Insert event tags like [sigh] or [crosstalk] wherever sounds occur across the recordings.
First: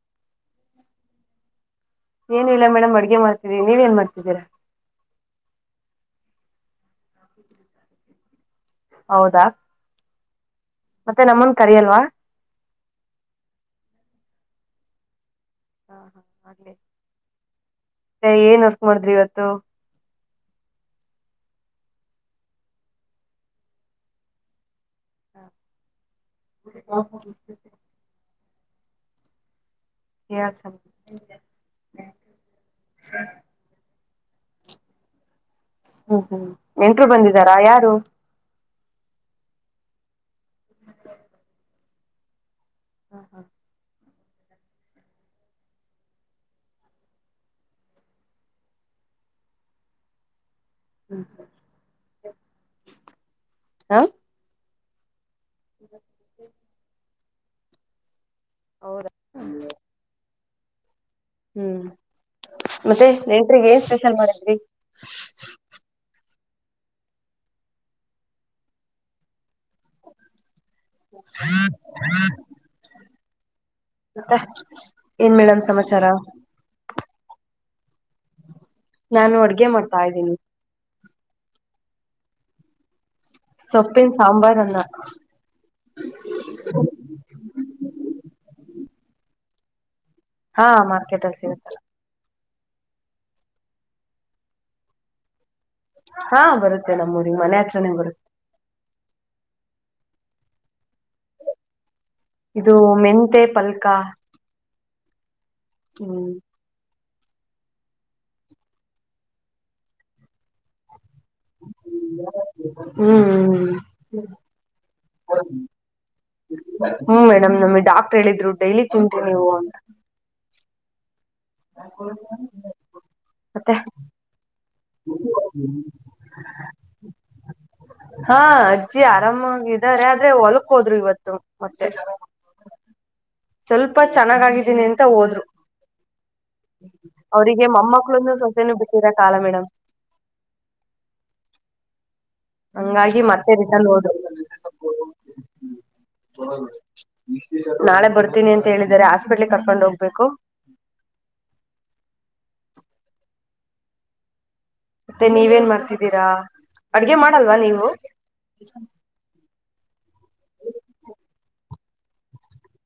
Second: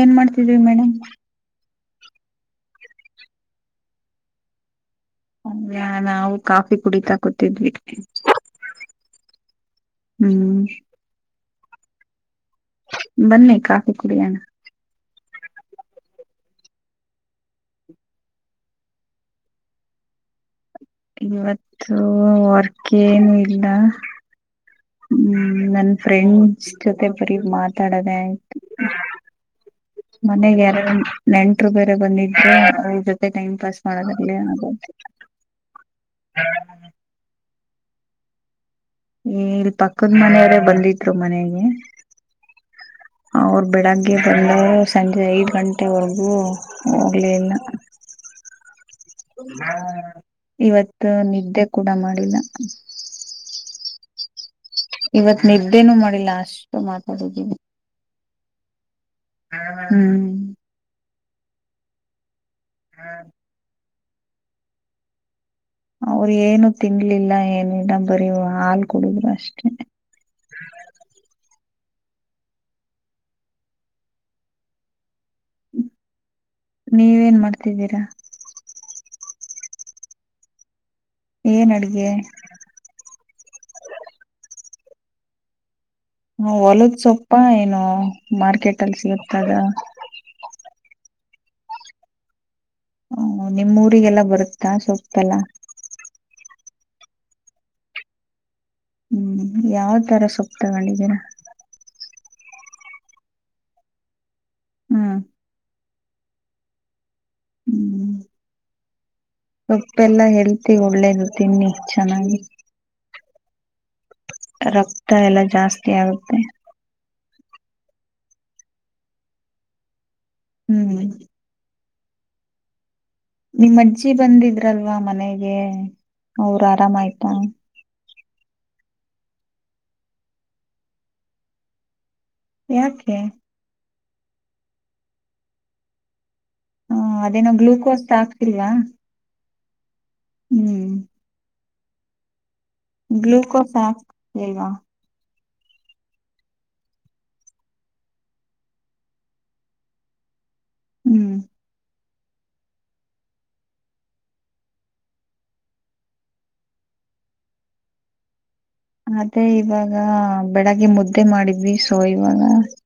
ಏನ್ ಮಾಡ್ತಿದ್ ಮೇಡಮ್. ಏನ ಇಲ್ಲ ಮೇಡಮ್ ಅಡ್ಗೆ ಮಾಡ್ತಿದವಿ ನೀವ ಏನ್ ಮಾಡ್ತಿದ್ದೀರಾ. ಹ ನಾವು ಕಾಫಿ ಕುಡಿತಾಕೋತಿದ್ವಿ. ಹೌದಾ ಹ್ಮ್. ಮತ್ತೆ ನಮ್ಮನ್ ಕರಿ ಅಲ್ವಾ. ಬನ್ನಿ ಕಕ ಕುಡಿಯಣ. ಹಾ ಹಾ ಆಗ್ಲಿ ಏನ್ ವರ್ಕ್ ಮಾಡಿದ್ರಿ ಇವತ್ತು. ಇವತ್ತು ವರ್ಕೆನು ಇಲ್ಲ. ಹ್ಮ್ ನನ್ ಫ್ರೆಂಡ್ಸ್ ಜೊತೆ ಬರಿ ಮಾತಾಡದೇ ಆಯ್ತು. ಮನೆಗೆರಡು ನೆಂಟರು ಬೇರೆ ಬಂದಿದ್ರೆ ಅವ್ರ ಜೊತೆ ಟೈಮ್ ಪಾಸ್ ಮಾಡದ. ಅ ಅ. ಹ್ಮ್ ಹ್ಮ್ ಎೆಂಟರು ಬಂದಿದಾರಾ ಯಾರು. ಏ ಇಲ್ ಪಕ್ಕದ್ ಮನೆಯವರೇ ಬಂದಿದ್ರು ಮನೆಗೆ. ಹ ಅವರು ಬೆಡಗ್. ಗೆ ಬಂದರು ಸಂಜೆ ಐದು ಗಂಟೆವರೆಗೂ ಹೋಗ್ಲಿನ್ನ. ಇವತ್ತು ನಿದ್ದೆ ಕೂಡ ಮಾಡಿಲ್ಲ. ಹ. ಇವತ್ ನಿದ್ದೇನು ಮಾಡಿಲ್ಲ ಅಷ್ಟು ಮಾತಾಡಿದೀವಿ. ಹೌದಾ. ಹ್ಮ್ ಹ್ಮ್ ಮತ್ತೆ ನೆಂಟ್ರಗ್ ಏನ್ ಸ್ಪೆಷಲ್ ಮಾಡಿದ್ರಿ. ಅವರು ಏನು ತಿನ್ಲಿಲ್ಲ ಏನಿಲ್ಲ ಬರಿ ಹಾಲ್ ಕೊಡುದ್ರು ಅಷ್ಟೇ. ಹ್ಮ. ಹ್ಮತ್ತ. ಏನ್ ಮೇಡಮ್ ಸಮಾಚಾರ. ಮಾಡತಿದ್ದೀರಾ ನಾನು ಅಡ್ಗೆ ಮಾಡ್ತಾ ಇದ್ದೀನಿ ಏನ್ ಅಡ್ಗೆ ಹ ಹ ಹೊಲದ್ ಸೊಪ್ಪ ಏನು ಮಾರ್ಕೆಟ್ ಅಲ್ಲಿ ಸಿಗತಾಗ ಹಾ ಮಾರ್ಕೆಟ್ ಹ ಸಿ ಇಗತ್ತ ಹ ನಿಮ್ಮ್ ೂರಿಗೆಲ್ಲ ಬರುತ್ತಾ ಸೊಪ್ಪಲ್ಲ ಹಾ ಬರುತ್ತೆ ನಮ್ಮೂರಿಗೆ ಮನೆ ಹತ್ರನೇ ಬರುತ್ತೆ ಹ್ಮ್ ಯಾವ್ ತರ ಸೊಪ್ಪ ತಗೊಂಡಿದೀನ ಇದು ಮೆಂತೆ ಪಲ್ಕ ಹ್ಮ್ ಹ್ಮ್ ಸೊಪ್ಪ ಎಲ್ಲಾ ಹೇಳ್ತಿ ಒಳ್ಳೇದು ತಿನ್ನಿ ಚೆನ್ನಾಗಿ ರಕ್ತ ಎಲ್ಲ ಜಾಸ್ತಿ ಆಗುತ್ತೆ ಹ್ಮ ನಮ್ ನಮ್ಗೆ ಡಾಕ್ಟರ್ ಹೇಳಿದ್ರು ಡೈಲಿ ತಿಂತಿ ನೀವು ಅಂತ ಹ್ಮ್ ಆ ನಿಮ್ಮ್ಜ್ಜಿ ಬಂದಿದ್ರಲ್ವಾ ಮನೆಗೆ ಅವರು ಆರಾಮಾಯ್ತಾ ಹಾ ಅಜ್ಜಿ ಆರಾಮಾಗಿದ್ದಾರೆ ಆದ್ರೆ ಹೊಲ್ಕ್ ಹೋದ್ರು ಇವತ್ತು ಮತ್ತೆ ಯಾಕೆ ಸ್ವಲ್ಪ ಚೆನ್ನಾಗಗಿದ್ದೀನಿ ಅಂತ ಹೋದ್ರು ಹ ಅದೇನೋ ಅವರಿಗೆ ಗ್ಲೂಕೋಸ್ ಮೊಮ್ಮಕ್ಕಳನು ಹಾಕ್ತಿಲ್ವಾ ಸತೆೇನ ಬಿಟ್ಟೀರಾ ಕಾಲ ಮೇಡಮ್ ಹ್ಮ್ ಹಂಗಾಗಿ ಮತ್ತೆ ರಿಟರ್ನ್ ಗ್ಲುಕೋಫ್ಯಾಕ್ ಹೋದ್ರು ಇವಾ ಹ ನಾಳೆ ಬರ್ತೀನಿ ಅಂತ ಹೇಳಿದಿದ್ದಾರೆ ಹಾಸ್ಪಿಟ್ಲ್ ಕರ್ಕೊಂಡ್ ಹೋಗ್ಬೇಕು ಹ್ಮ್ ಮತ್ತೆ ನೀವೇನ್ ಮಾಡ್ತಿದ್ದೀರಾ ಅಡ್ಗೆ ಮಾಡಲ್ವಾ ನೀವು ಅದೇ ಇವಾಗ ಬೆಳಗ್ಗೆ ಮುದ್ದೆ ಮಾಡಿದ್ವಿ ಸೊ ಇವಾಗ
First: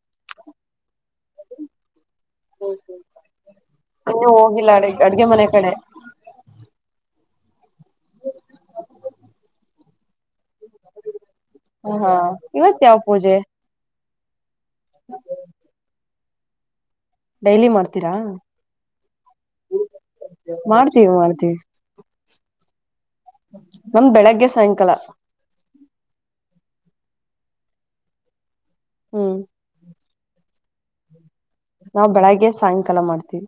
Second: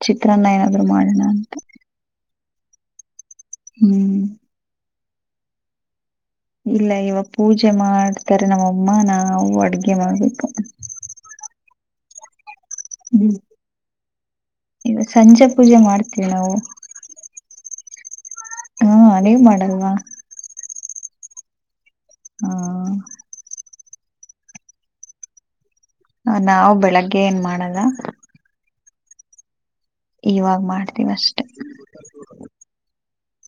ಚಿತ್ರಾನ್ನ ಏನಾದ್ರು ಮಾಡ ಮಾಡೋಣ ಅಂತ ಹ್ಮ ಹ್ಮ್ ಇನ್ನ ಹೋಗಿಲ್ಲ ಅ ಅಡ್ಗೆ ಮನೆ ಕಡೆ ಇಲ್ಲ ಇವಾಗ ಪೂಜೆ ಮಾಡ್ತಾರೆ ನಮ್ಮಮ್ಮ ನಾವು ಅಡ್ಗೆ ಮಾಡ್ಬೇಕು ಹಾ ಇವತ್ ಯಾವ ಪೂಜೆ ಈಗ ಸಂಜೆ ಪೂಜೆ ಮಾಡ್ತೀವಿ ನಾವು ಡೈಲಿ ಮಾಡ್ತೀರಾ ಹಾ ನೀವ್ ಮಾಡಲ್ವಾ ಮಾಡ್ತವಿ ಹಾ ನಮ್ದ್ ಬೆಳಗ್ಗೆ ಸಾಯಂಕಾಲ ಹ ನಾವವು ಬೆಳಗ್ಗೆ ಏನ್ ಮಾಡಲ್ಲ ಹ್ಮ್ ಇವಾಗ ಮಾಡ್ತಿವಷ್ಟೆ ನಾವ್ ಬೆಳಗ್ಗೆ ಸಾಯಂಕಾಲ ಮಾಡ್ತೀವಿ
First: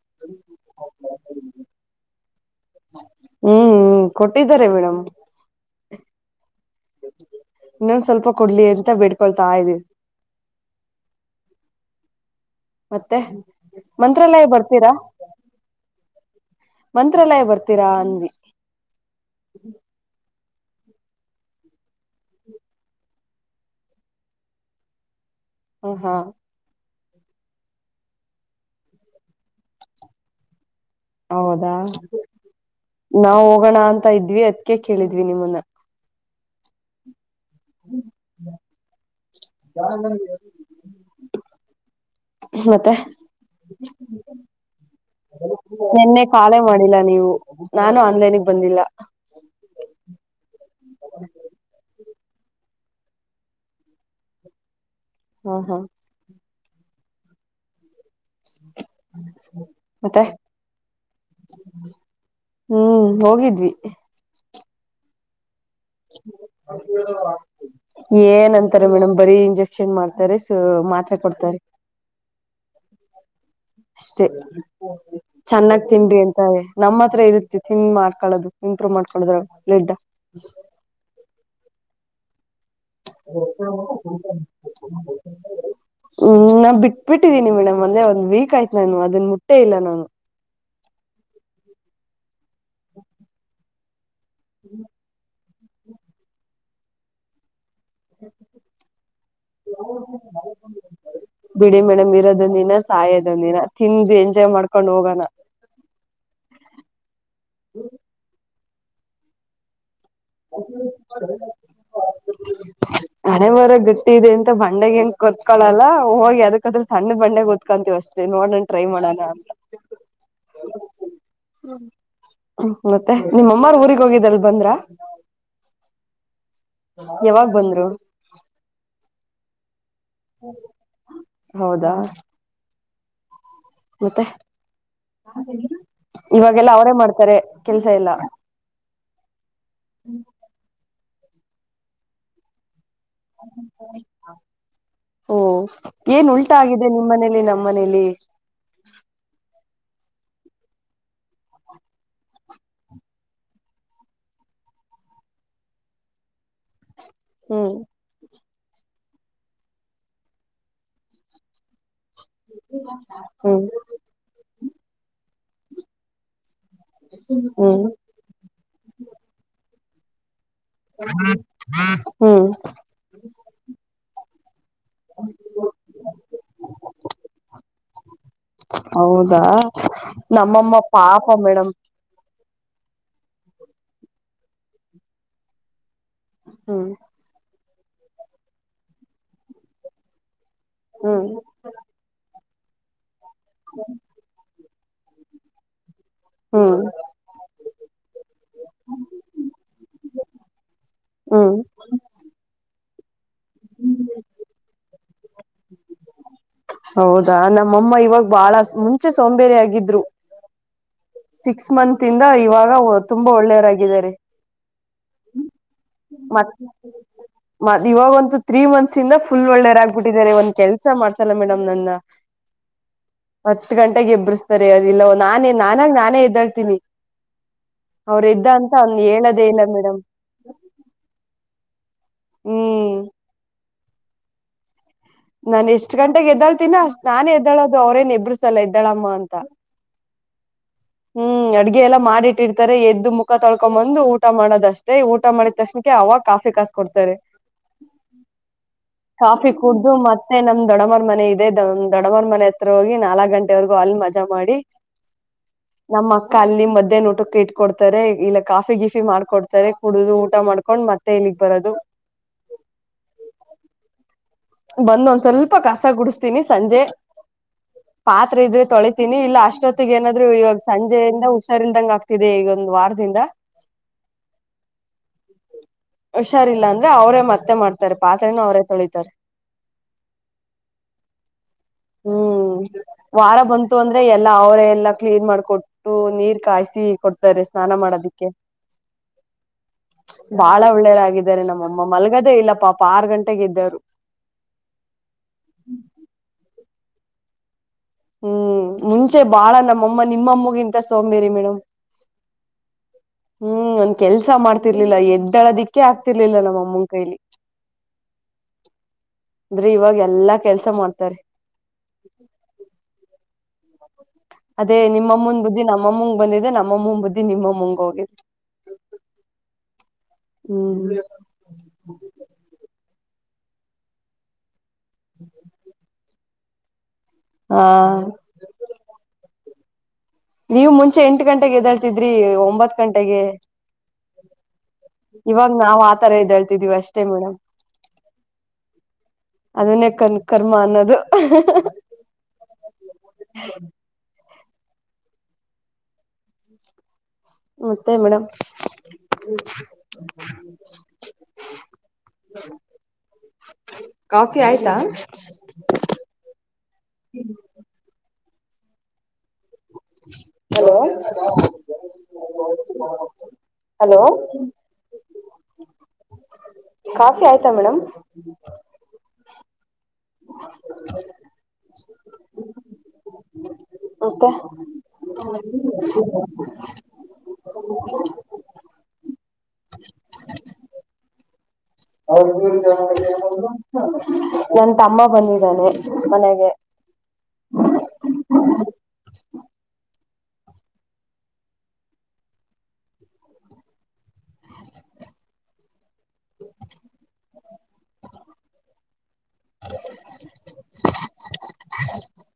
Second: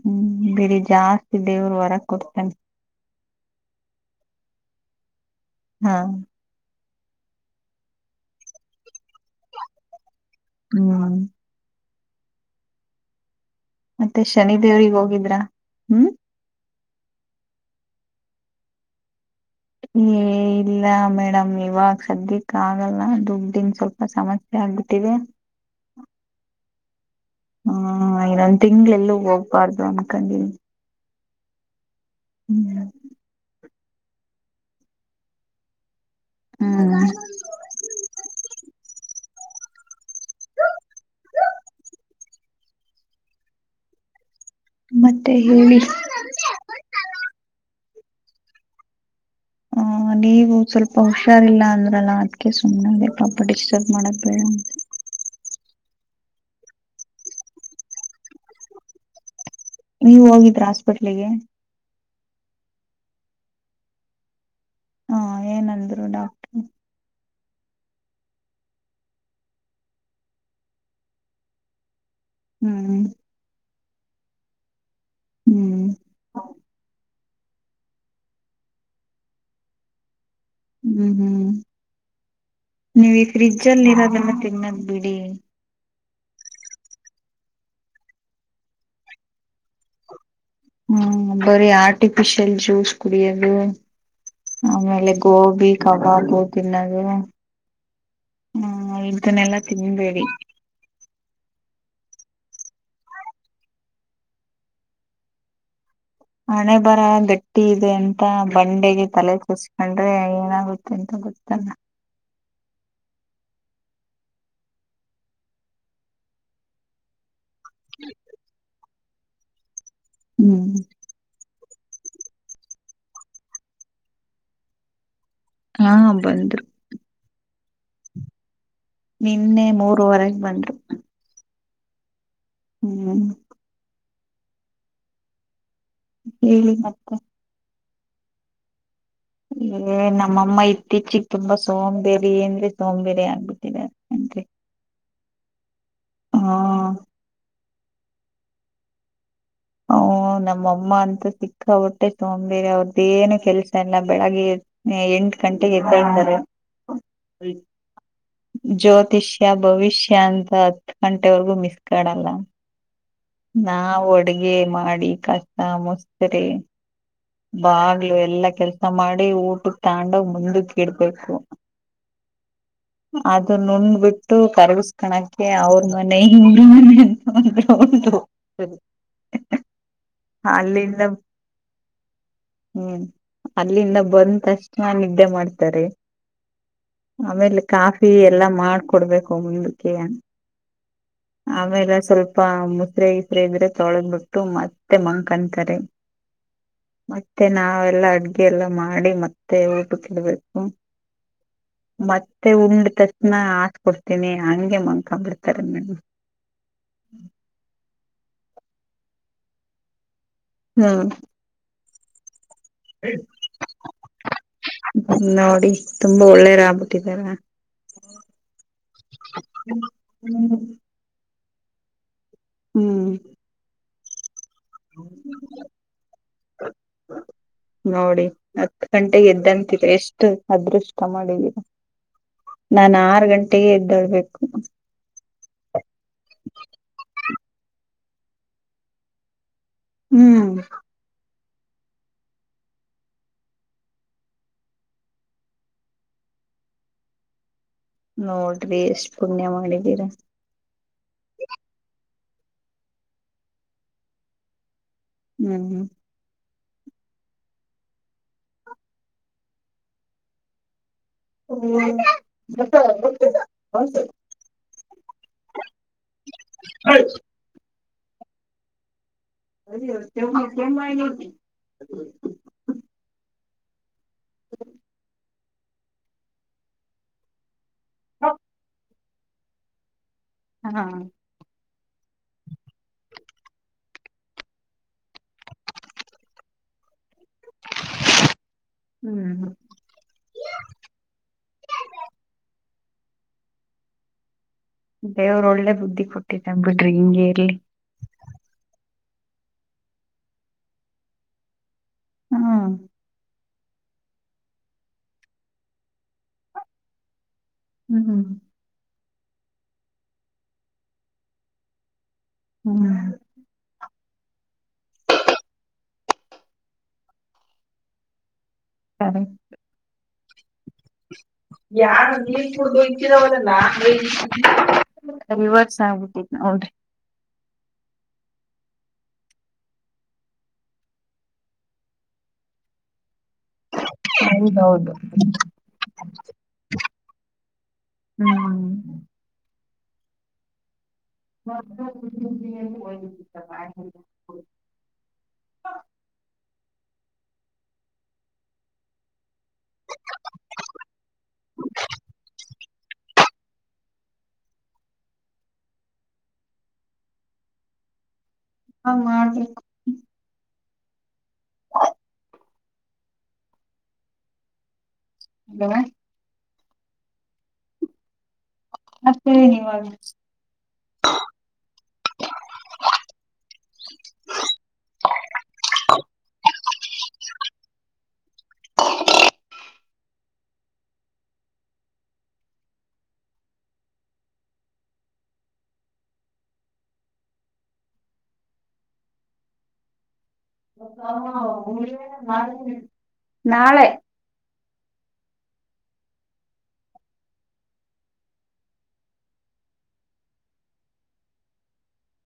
ಹ್ಮ್ ಬಿಡಿ ಜಾಸ್ತಿ ದೇವರು ಹೊರಗೆ ಕೊಡ್ತೇನೆ ಹ್ಮ್ ಕೊಟ್ಟಿದ್ದಾರೆ ಮೇಡಮ್ ಹಾ ಇನ್ನೊಂದು ಸ್ವಲ್ಪ ಕೊಡ್ಲಿ ಅಂತ ಬಿಡ್ಕೊಳ್ತಾ ಇದ್ವಿ ಹ ಮತ್ತೆ ಮತ್ತೆ ಮಂತ್ರಾಲಯ ಬರ್ತೀರಾ ಶನಿದೇವ್ರಿಗೆ ಹೋಗಿದ್ರ ಹ್ಮ್ ಮಂತ್ರಾಲಯ ಬರ್ತೀರಾ ಅನ್ವಿ ಏ ಇಲ್ಲ ಮೇಡಮ್ ಇವಾಗ ಸದ್ಯಕ್ಕ ಆಗಲ್ಲ ದುಡ್ನ್ ಸ್ವಲ್ಪ ಸಮಸ್ಯೆ ಆ ಹಂಗತೇವೆ ಹ ಹಾ ಹ್ಮ ಇನ್ನೊಂದ್ ತಿಂಗಳ ಎಲ್ಲೂ ಹೋಗ್ಬಾರ್ದು ಅನ್ಕೊಂಡೀ ಹೌದಾ ನಾ ಹೋಗೋಣ ಅಂತ ತಾ ಇದ್ವಿ ಅದ್ಕ ಕೇಳಿದ್ವಿ ನಿಮ್ಮನ್ನ ಹ್ಮ್ [unintelligible] ಮತ್ತೆ ಮತ್ತೆ ಹೇಳಿ ನಿನ್ನೆ ಖಾಲೆ ಮಾಡಿಲ್ಲ ನೀವು ನಾನು ಅನ್ಲೈನಿಗೆ ಬಂದಿಲ್ಲ ಹ ನೀವು ಸ್ವಲ್ಪ ಹುಷಾರಿಲ್ಲ ಅಂದ್ರಲ್ಲ ಅದ್ಕ ಸುಮ್ಮನೆ ಅದೇ ಪ್ರಾಪರ್ಟಿ ಸಪ್ ಮಾಡಕ್ ಬೇಡ ಅ ಹ್ಮ ಹಾ ಹ್ಮ್ ನೀವ ಹೋಗಿದ್ರ ಹಾಸ್ಪಿಟ್ಲಿಗೆ ಹ್ಮ್ ಹೋಗಿದ್ವಿ ಹಾ [inaudible] ಏನ್ಂತಾರೆ ಮೇಡಮ್ ಬರೀ ಇಂಜೆಕ್ಷನ್ ಮಾಡ್ತಾರೆ ಮಾತ್ರೆ ಕೊಡ್ತಾರೆ ಹ್ಮ್ ಅಷ್ಟೇ ಚೆನ್ನಾಗ್ ಹ್ಮ್ ತಿನ್ದ್ರಿ ಅಂತ ನಮ್ಮ ಹತ್ರ ಇರುತ್ತೆ ತಿನ್ ಮಾಡ್ಕೊಳ್ಳದು ಇಂಪ್ರೂವ್ ಮಾಡ್ಕೊಡ್ರ ಡ್ ಹ್ಮ್ ಹ್ಮ್ ನೀವ್ ಈ ಫ್ರಿಜ ಅಲ್ಲಿ ಇರೋದಲ್ಲ ತಿನ್ನದ ಬಿಡಿ ಹ್ಮ್ ನಾನ್ ಬಿಟ್ ಬಿಟ್ಟಿದ್ದೀನಿ ಮೇಡಮ್ ಅಂದೆ ಒಂದ್ ವೀಕ್ ಆಯ್ತು ನಾನು ಅದನ್ ಮುಟ್ಟೆ ಇಲ್ಲ ನಾನು ಹ್ಮ್ ಬರೀ ಆರ್ಟಿಫಿಶಿಯಲ್ ಜ್ಯೂಸ್ ಕುಡಿಯೋದು ಆಮೇಲೆ ಗೋಬಿ ಕವಾ ದ ತಿನ್ನಗೆ ಹ್ಮ ಉ್ದನ್ನೆಲ್ಲ ತಿನ್ಬೇಡಿ [unintelligible] ಬಿಡಿ ಮೇಡಮ್ ಇರೋದಂದ ದಿನ ಸಾಯೋದಂದ ದಿನ ತಿಂದು ಎಂಜಾಯ್ ಮಾಡ್ಕೊಂಡ್ ಹೋಗೋಣ ಹಣೆ ಬರ ಗಟ್ಟಿ ಇದೆ ಅಂತ ಬಂಡೆಗೆ ತಲೆ ತಸ್ಕೊಂಡು ಅ್ರೆ ಏನಾಗುತ್ತೆ ಅಂತ ಗೊತ್ತಲ್ಲ ಹನೆ ಬರಹ ಗಟ್ಟಿ ಇದೆ ಅಂತ ಬಂಡೆಗೆ ಹೆಂಗ ಕತ್ಕೊಳಲ್ಲ ಹೋಗಿ ಅದಕ್ಕದ್ರ ಸಣ್ಣ ಬಂಡೆ ಗೊತ್ತ ಕತ್ಕೊಂತೀವಿ ಅಷ್ಟೇ ನೋಡಣನ್ ಟ್ರೈ ಮಾಡೋಣ ಅಂತ ಹ್ಮ್ ಮತ್ತೆ ನಿಮ್ಮಮ್ಮಾರ್ ಊಗ್ ಹೋಗಿದಲ್ ಬಂದ್ರ ಹಾ ಬಂದ್ರು ಯಾವಾಗ ಬಂದ್ರು ನಿನ್ನೆ ಮೂರವರೆಗೆ ಬಂದರು ಹೌದಾ ಹ್ಮ್ ಮತ್ತೆ ಇವಾಗೆಲ್ಲ ಹೇಳಿ ಅವರೇ ಮತ್ತೆ ಮಾಡ್ತಾರೆ ಕೆಲ್ಸ ಎಲ್ಲ [inaudible] ಏ ನಮ್ಮಮ್ಮ ಇತ್ತೀಚಿ ತುಂಬಾ ಸೋಂಬೇರಿ ಸೋಂಬೇರಿ ಆಗ್ಬಿಟ್ಟಿದ್ದಾರೆ ಓ ಏನ್ ಹಾ ಉಲ್ಟಾ ಆಗಿದೆ ನಿಮ್ಮ್ನೇಲಿ ನಮ್ಮನೇಲಿ ಹೌ ನಮ್ಮಮ್ಮ ಅಂತ ಸಿಕ್ಕ ಪಟ್ಟೆ ಸೋಂಬೇರೆ ಅವರ್ದು ಏನ್ ಕೆಲಸ ಇಲ್ಲ ಬೆಳಗ್ಗೆ ಎಂು ಗಂಟೆಗೆ ಎ್ದಾರೆ [unintelligible] [inaudible] ಹ್ಮ್ ಜ್ಯೋತಿಷ್ಯ ಭವಿಷ್ಯ ಅಂತ ಹತ್ ಗಂಟೆವರೆಗೂ ಮಿಸ್ ಕಾಡಲ್ಲ ಹ್ಮ್ ನಾ ಅಡ್ಗೆ ಮಾಡಿ ಕಷ್ಟ ಮುಸ್ತ್ರ ಹ್ಮ್ ಬಾಗ್ಲು ಎಲ್ಲಾ ಕೆಲ್ಸ ಮಾಡಿ ಊಟ ತೊಂಡು ಮುಂದ ಇಡ್ಬೇಕು ಹ್ಮ್ ಅದು ನುಣಬಟ್ಟ ಕರಗಸ್ಕಣಕ್ಕೆ ಅವ್ರ ಮನೆ ಇವ್ರ ಮನೆ ಅಂತಂದ ಉಂಟೋಗ್ತ [unintelligible] ಹೌದಾ ನಮ್ಮಮ್ಮ ಪಾಪ ಮೇಡಮ್ [inaudible] ಹ್ಮ್ ಅಲ್ಲಿಂದ ಬಂತ ಅಷ್ಟ ನ ನಿದ್ದೆ ಮಾಡ್ತಾರೆ ಹ್ಮ್ ಆಮೇಲೆ ಕಾಫಿ ಎಲ್ಲಾ ಮಾಡ್ಕೊಡ್ಬೇಕು ಮುಂದಕ್ಕೆ ಹ್ಮ್ ಆಮೇಲೆ ಸ್ವಲ್ಪ ಮುಸ್ರ ಇಸ್ರೆ ಇದ್ರೆ ತೊಳದ್ ಬಿಟ್ಟು ಮತ ಮತ್ತೆ ಮಲ್ಕೊಂತಾರೆ ಹ್ಮ ಮತ್ತೆ ನಾವೆಲ್ಲಾ ಅಡ್ಗೆ ಎಲ್ಲ ಮಾಡಿ ಮತ್ತೆ ಊಟಕ್ಕೆ ಇಡಬೇಕು ಹ್ಮ್ ಮತ್ತೆ ಉಂಡ ತಕ್ಷಣ ಹಸ್ಕೊಡ್ತೀನಿ ಹಂಗೆ ಮಲ್ಕೋ ಬಿಡ್ತಾರೆ ನು ಹೌದಾ ನಮ್ಮಮ್ಮ ಇವಾಗ ಬಾಳ ಮುಂಚೆ ಸೋಂಬೇರಿ ಆಗಿದ್ರು ಹ್ಮ ಸಿಕ್ಸ್ ಮಂತ್ ಇಂದ ಇವಾಗ ತುಂಬಾ ಒಳ್ಳೆಯರಾಗಿದ್ದಾರೆ ನೋಡಿ ತುಂಬಾ ಒಳ್ಳೇರ್ ಆಗ್ಬಿಟ್ಟಿದ್ದಾರೆ ಮ ಇವಾಗಂತೂ ತ್ರೀ ಮಂತ್ಸ್ ಇಂದ ಫುಲ್ ಒಳ್ಳೇರಾಗಬಿಟ್ಟಿದಿದ್ದಾರೆ ಒಂದ್ ಕೆಲ್ಸ ಮಾಡ್ತಲ್ಲ ಮೇಡಮ್ ಹ್ಮ್ ಹತ್ತು ಗಂಟೆಗೆ ಎಬ್ರ ಸರಿ ಅ ಇಲ್ಲ ನಾನೇ ನಾನಾಗ ನಾನೇ ಎದ್ದಾಳ್ತೀನಿ ಅವ್ರ ನೋಡಿ ಎದ್ದ ಅಂತ ಹತ್ ಅವ್ನ್ ಗಂಟೆಗೆ ಹೇಳದೇ ಇಲ್ಲ ಎದ್ದಂತಿದೆ ಮೇಡಮ್ ಎಷ್ಟು ಅದೃಷ್ಟ ಮಾಡಿದ್ದೀರಾ ಹ್ಮ್ ನಾ ಆರು ಗಂಟೆಗೆ ಎದ್ದಳ್ಬೇಕು ಇದ್ದಳದು ಅವ್ರೇ ಅವರೇನು ಇಬ್ಬರೂ ಸಲ್ಲ ಇದ್ದಾಳಮ್ಮ ಅಂತ ಹ್ಮ್ ಹ್ಮ್ ಅಡ್ಗೆ ಎಲ್ಲ ಮಾಡಿಟ್ಟಿರ್ತಾರೆ ಎದ್ದು ಮುಖ ತೊಳ್ಕೊಂಬಂದು ಊಟ ಮಾಡೋದಷ್ಟೇ ಊಟ ಮಾಡಿದ ತಕ್ಷಣಕ್ಕೆ ಅವಾಗ ಕಾಫೆ ಕಾಸ ಕೊಡ್ತಾರೆ ನೋಡ್ರಿ ಎಷ್ಟ್ ಪುಣ್ಯ ಕಾಫಿ ಕುೂಡ್ದು ಮಾಡಿದೀರ ಮತ್ತೆ ನಮ್ ದೊಡಮರ್ ಮನೆ ಇದೆಮ್ ದೊಡಮ್ಮೋರ್ ಮನೆ ಹತ್ರ ಹೋಗಿ ನಾಲ್ಕಕ್ ಗಂಟೆವರೆಗೂ ಅಲ್ಲಿ ಮಜಾ ಮಾಡಿ ಹ್ಮ್ ನಮ್ಮ ಅಕ್ಕ ಅಲ್ಲಿ ಮಧ್ಯಾಹ್ನ ಊಟಕ್ಕೆ ಇಟ್ಕೊಡ್ತಾರೆ ಇಲ್ಲ ಕಾಫಿ ಗಿಫಿ ಮಾಡ್ಕೊಡ್ತಾರೆ ಕುಡಿದು ಊಟ ಮಾಡ್ಕೊಂಡ್ ಮತ್ತೆ ಇಲ್ಲಿಗ್ ಬರೋದು ಹ್ಮ್ ಗತ್ತ ಗತ ಹ ಬಂದ ಒಂದ್ ಸ್ವಲ್ಪ ಕಸ ಕುಡಸ್ತೀನಿ ಸಂಜೆ ಪಾತ್ ಇದ್ರೆ ತೊಳೆ ತೀನಿ ಇಲ್ಲ ಅಷ್ಟೊತ್ತಿಗೆ ಏನಾದ್ರು ಇವಾಗ ಸಂಜೆಯಿಂದ ಹುಷಾರ್ಲ್ದಂಗ ಆಗ್ತಿದೆ ಈಗೊಂದ ವಾರದಿಂದ ಹ ಹುಷಾರಿಲ್ಲ ಅಂದ್ರೆ ಅವರೇ ಮತ್ತೆ ಮಾಡ್ತಾರೆ ಪಾತ್ರೆನ ಅವರೇ ತೊಳಿತಾರೆ ಹಾ ಹ್ಮ ವಾರ ಬಂತು ಅಂದ್ರೆ ಎಲ್ಲಾ ಅವರ ಎಲ್ಲಾ ಕ್ಲೀನ್ ಮಾಡಕೊಟ್ಟು ನೀರ್ ಕಾಯಸಿ ಕೊ ಡ್ತಾರೆ ಸ್ನಾನ ಮಾಡೋದಿಕ್ಕೆ ಹ್ಮ್ ಬಾಳ ಒಳ್ಳೇದಾಗಿದ್ದಾರೆ ನಮ್ಮಮ್ಮ ಮಲ್ಗದೇ ಇಲ್ಲ ಪಾಪ ಆರ್ ಗಂಟೆೆಗೆ ಇದ್ದರು ದೇವ್ರ ಒಳ್ಳೆ ಬುದ್ಧಿ ಕೊಟ್ಟಿನ್ ಬಿಟ್ರಿ ಹಿಂಗಗೆ ಎಲ್ಲಿ ಹ್ಮ್ ಮುಂಚೆ ಬಾಳ ನಮ್ಮಮ್ಮ ನಿಮ್ಮಮ್ಮಗಿಂತ ಸೋಂಬೇರಿ ಮೇಡಮ್ ಹಾ ಹ್ಮ್ ಒಂದ್ ಕೆಲ್ಸ ಮಾಡ್ತಿರ್ಲಿಲ್ಲ ಎದ್ದಳದಿಕ್ಕೆ ಆಗ್ತಿರ್ಲಿಲ್ಲ ನಮ್ಮ ಅಮ್ಮನ್ ಕೈಲಿ ಹ್ಮ್ ಹ್ಮ್ ಅಂದ್ರಿ ಇವಾಗ ಎಲ್ಲಾ ಕೆಲ್ಸ ಮಾಡ್ತಾರ ಹ್ಮ್ ಅದೇ ನಿಮ್ಮ ಮುನ್ ಬುದ್ಧಿ ನಮ್ಮಮ್ಮಂಗ್ ಬಂದಿದೆ ನಮ್ಮ ಮುನ್ ಬುದ್ಧಿ ನಿಮ್ಮ ಮುಂಗ ಹೋಗ ಸ ಹ್ಮ್ ಯ ಮ ಪ ಲ್ಲ ರಿವರ್ಸ್ ಆಗ್ಬಿಟ್ಟ ಹನ್ ಹಾ ನೀವು ಮುಂಚೆ ಎಂಟು ಗಂಟೆಗೆ ಎದ್ದಾಳ್ತಿದ್ರಿ ಒಂಬತ್ ಗಂಟೆಗೆ ಹೌದೌದು ಇವಾಗ ನಾವ್ ಆತರ ಇದ್ದ ಹೇಳ್ತಿದೀವಿ ಅಷ್ಟೇ ಮೇಡಮ್ ಹ್ಮ್ ಅದನ್ನೇ ಕನ್ ಕರ್ಮ ಅನ್ನೋದು ಹ ಹ ಮತ್ತೆ ಮೇಡಮ್ ಕಾಫಿ ಆಯ್ತಾ ಹ್ಮ್ ಹಾ ಮಾಡ್ಬೇಕು ಹಲೋ ಹ ಹಲೋ ಹಲ ಕಾಫಿ ಆಯ್ತಾ ಮೇಡಮ್ ಮತ್ತವಿ ನೀವಾಗ ಮತ್ತೆ ಹ ನನ್ ತಮ್ಮ ಬಂದಿದ್ದಾನೆ ಮನೆಗೆ ನಾೆ ನಾಳೆ